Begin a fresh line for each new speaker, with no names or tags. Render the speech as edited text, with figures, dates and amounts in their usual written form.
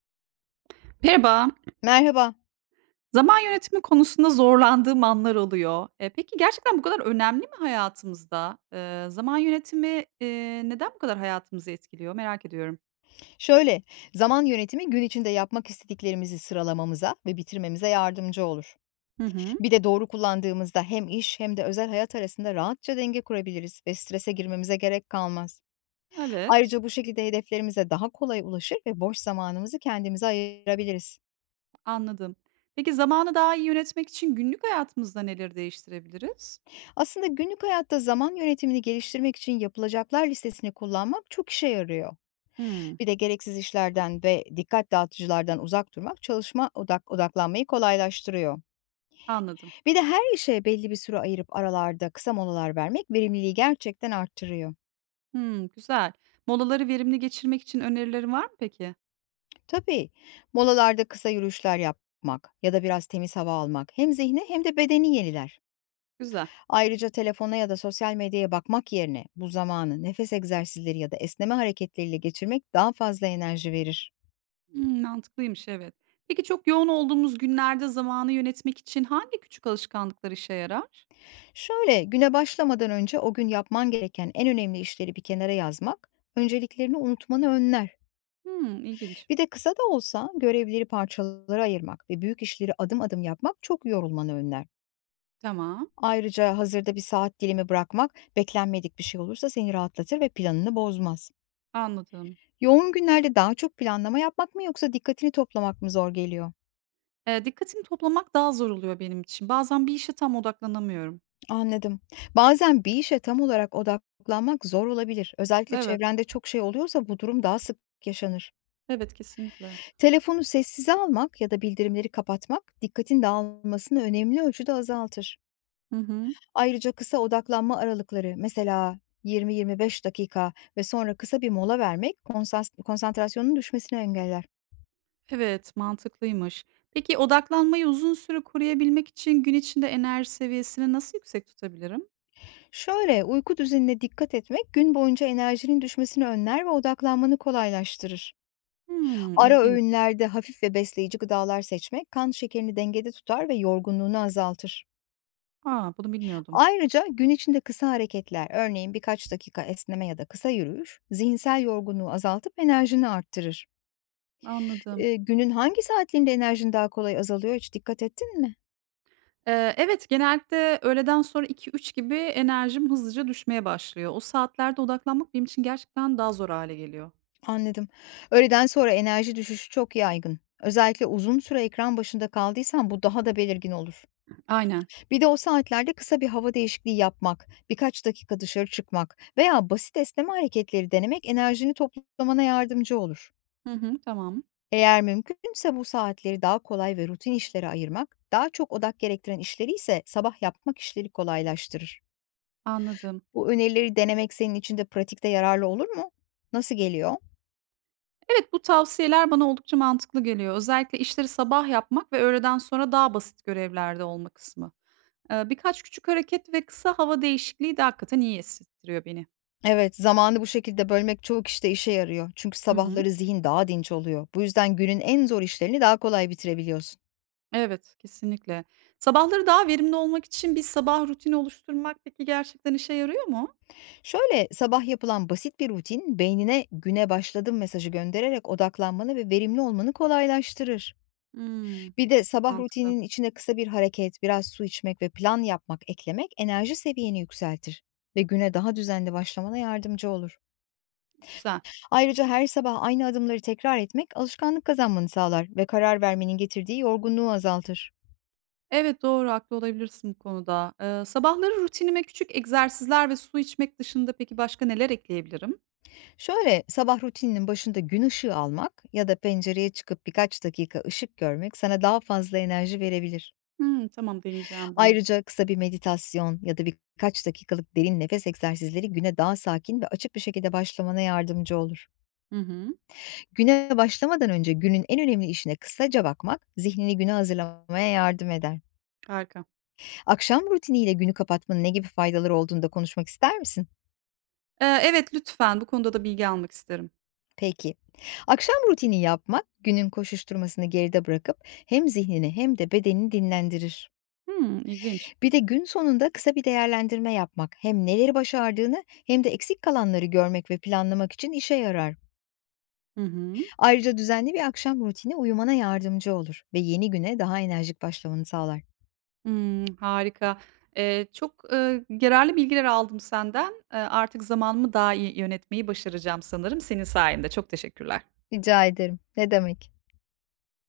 Merhaba.
Merhaba.
Zaman yönetimi konusunda zorlandığım anlar oluyor. E, peki gerçekten bu kadar önemli mi hayatımızda? Zaman yönetimi, neden bu kadar hayatımızı etkiliyor merak ediyorum.
Şöyle, zaman yönetimi gün içinde yapmak istediklerimizi sıralamamıza ve bitirmemize yardımcı olur.
Hı hı.
Bir de doğru kullandığımızda hem iş hem de özel hayat arasında rahatça denge kurabiliriz ve strese girmemize gerek kalmaz.
Evet,
Ayrıca bu şekilde hedeflerimize daha kolay ulaşır ve boş zamanımızı kendimize ayırabiliriz.
anladım. Peki zamanı daha iyi yönetmek için günlük hayatımızda neleri değiştirebiliriz?
Aslında günlük hayatta zaman yönetimini geliştirmek için yapılacaklar listesini kullanmak çok işe yarıyor.
Hımm,
Bir de gereksiz işlerden ve dikkat dağıtıcılardan uzak durmak çalışma odaklanmayı kolaylaştırıyor.
anladım.
Bir de her işe belli bir süre ayırıp aralarda kısa molalar vermek verimliliği gerçekten arttırıyor.
Hımm, güzel. Molaları verimli geçirmek için önerilerin var mı peki?
Tabii, molalarda kısa yürüyüşler yapmak ya da biraz temiz hava almak hem zihni hem de bedeni yeniler.
Güzel.
Ayrıca telefona ya da sosyal medyaya bakmak yerine bu zamanı nefes egzersizleri ya da esneme hareketleriyle geçirmek daha fazla enerji verir.
Hımm, mantıklıymış, evet. Peki çok yoğun olduğumuz günlerde zamanı yönetmek için hangi küçük alışkanlıklar işe yarar?
Şöyle, güne başlamadan önce o gün yapman gereken en önemli işleri bir kenara yazmak, önceliklerini unutmanı önler.
Hımm, ilginç.
Bir de kısa da olsa görevleri parçalara ayırmak ve büyük işleri adım adım yapmak çok yorulmanı önler.
Tamam,
Ayrıca hazırda bir saat dilimi bırakmak beklenmedik bir şey olursa seni rahatlatır ve planını bozmaz.
anladım.
Yoğun günlerde daha çok planlama yapmak mı yoksa dikkatini toplamak mı zor geliyor?
Dikkatimi toplamak daha zor oluyor benim için. Bazen bir işe tam odaklanamıyorum.
Anladım. Bazen bir işe tam olarak odaklanmak zor olabilir. Özellikle
Evet,
çevrende çok şey oluyorsa bu durum daha sık yaşanır.
evet, kesinlikle.
Telefonu sessize almak ya da bildirimleri kapatmak dikkatin dağılmasını önemli ölçüde azaltır.
Hı hı.
Ayrıca kısa odaklanma aralıkları, mesela 20-25 dakika ve sonra kısa bir mola vermek konsantrasyonun düşmesini engeller.
Evet, mantıklıymış. Peki odaklanmayı uzun süre koruyabilmek için gün içinde enerji seviyesini nasıl yüksek tutabilirim?
Şöyle, uyku düzenine dikkat etmek gün boyunca enerjinin düşmesini önler ve odaklanmanı kolaylaştırır.
Hımm,
Ara
ilginç.
öğünlerde hafif ve besleyici gıdalar seçmek kan şekerini dengede tutar ve yorgunluğunu azaltır.
A, bunu bilmiyordum.
Ayrıca gün içinde kısa hareketler, örneğin birkaç dakika esneme ya da kısa yürüyüş, zihinsel yorgunluğu azaltıp enerjini arttırır.
Anladım.
Günün hangi saatlerinde enerjin daha kolay azalıyor, hiç dikkat ettin mi?
Evet, genellikle öğleden sonra iki üç gibi enerjim hızlıca düşmeye başlıyor. O saatlerde odaklanmak benim için gerçekten daha zor hâle geliyor.
Anladım. Öğleden sonra enerji düşüşü çok yaygın. Özellikle uzun süre ekran başında kaldıysan bu daha da belirgin olur.
Aynen.
Bir de o saatlerde kısa bir hava değişikliği yapmak, birkaç dakika dışarı çıkmak veya basit esneme hareketleri denemek enerjini toplamana yardımcı olur.
Hı hı, tamam.
Eğer mümkünse bu saatleri daha kolay ve rutin işlere ayırmak, daha çok odak gerektiren işleri ise sabah yapmak işleri kolaylaştırır.
Anladım.
Bu önerileri denemek senin için de pratikte yararlı olur mu? Nasıl geliyor?
Evet, bu tavsiyeler bana oldukça mantıklı geliyor. Özellikle işleri sabah yapmak ve öğleden sonra daha basit görevlerde olma kısmı. Birkaç küçük hareket ve kısa hava değişikliği de hakikaten iyi hissettiriyor beni.
Evet, zamanı bu şekilde bölmek çoğu kişide işe yarıyor. Çünkü
Hı hı.
sabahları zihin daha dinç oluyor. Bu yüzden günün en zor işlerini daha kolay bitirebiliyorsun.
Evet, kesinlikle. Sabahları daha verimli olmak için bir sabah rutini oluşturmak peki gerçekten işe yarıyor mu?
Şöyle, sabah yapılan basit bir rutin beynine güne başladım mesajı göndererek odaklanmanı ve verimli olmanı kolaylaştırır.
Hımm,
Bir de
çok
sabah
mantıklı.
rutininin içine kısa bir hareket, biraz su içmek ve plan yapmak eklemek enerji seviyeni yükseltir ve güne daha düzenli başlamana yardımcı olur.
Güzel.
Ayrıca her sabah aynı adımları tekrar etmek alışkanlık kazanmanı sağlar ve karar vermenin getirdiği yorgunluğu azaltır.
Evet, doğru, haklı olabilirsin bu konuda. Sabahları rutinime küçük egzersizler ve su içmek dışında peki başka neler ekleyebilirim?
Şöyle, sabah rutininin başında gün ışığı almak ya da pencereye çıkıp birkaç dakika ışık görmek sana daha fazla enerji verebilir.
Hımm, tamam deneyeceğim bunu.
Ayrıca kısa bir meditasyon ya da birkaç dakikalık derin nefes egzersizleri güne daha sakin ve açık bir şekilde başlamana yardımcı olur.
Hı hı.
Güne başlamadan önce günün en önemli işine kısaca bakmak, zihnini güne hazırlamaya yardım eder.
Harika.
Akşam rutiniyle günü kapatmanın ne gibi faydaları olduğunu da konuşmak ister misin?
Evet, lütfen. Bu konuda da bilgi almak isterim.
Peki. Akşam rutini yapmak günün koşuşturmasını geride bırakıp hem zihnini hem de bedenini dinlendirir.
Hımm, ilginç.
Bir de gün sonunda kısa bir değerlendirme yapmak hem neleri başardığını hem de eksik kalanları görmek ve planlamak için işe yarar.
Hı hı.
Ayrıca düzenli bir akşam rutini uyumana yardımcı olur ve yeni güne daha enerjik başlamanı sağlar.
Hımm, harika. Çok, yararlı bilgiler aldım senden. Artık zamanımı daha iyi yönetmeyi başaracağım sanırım senin sayende. Çok teşekkürler.
Rica ederim. Ne demek?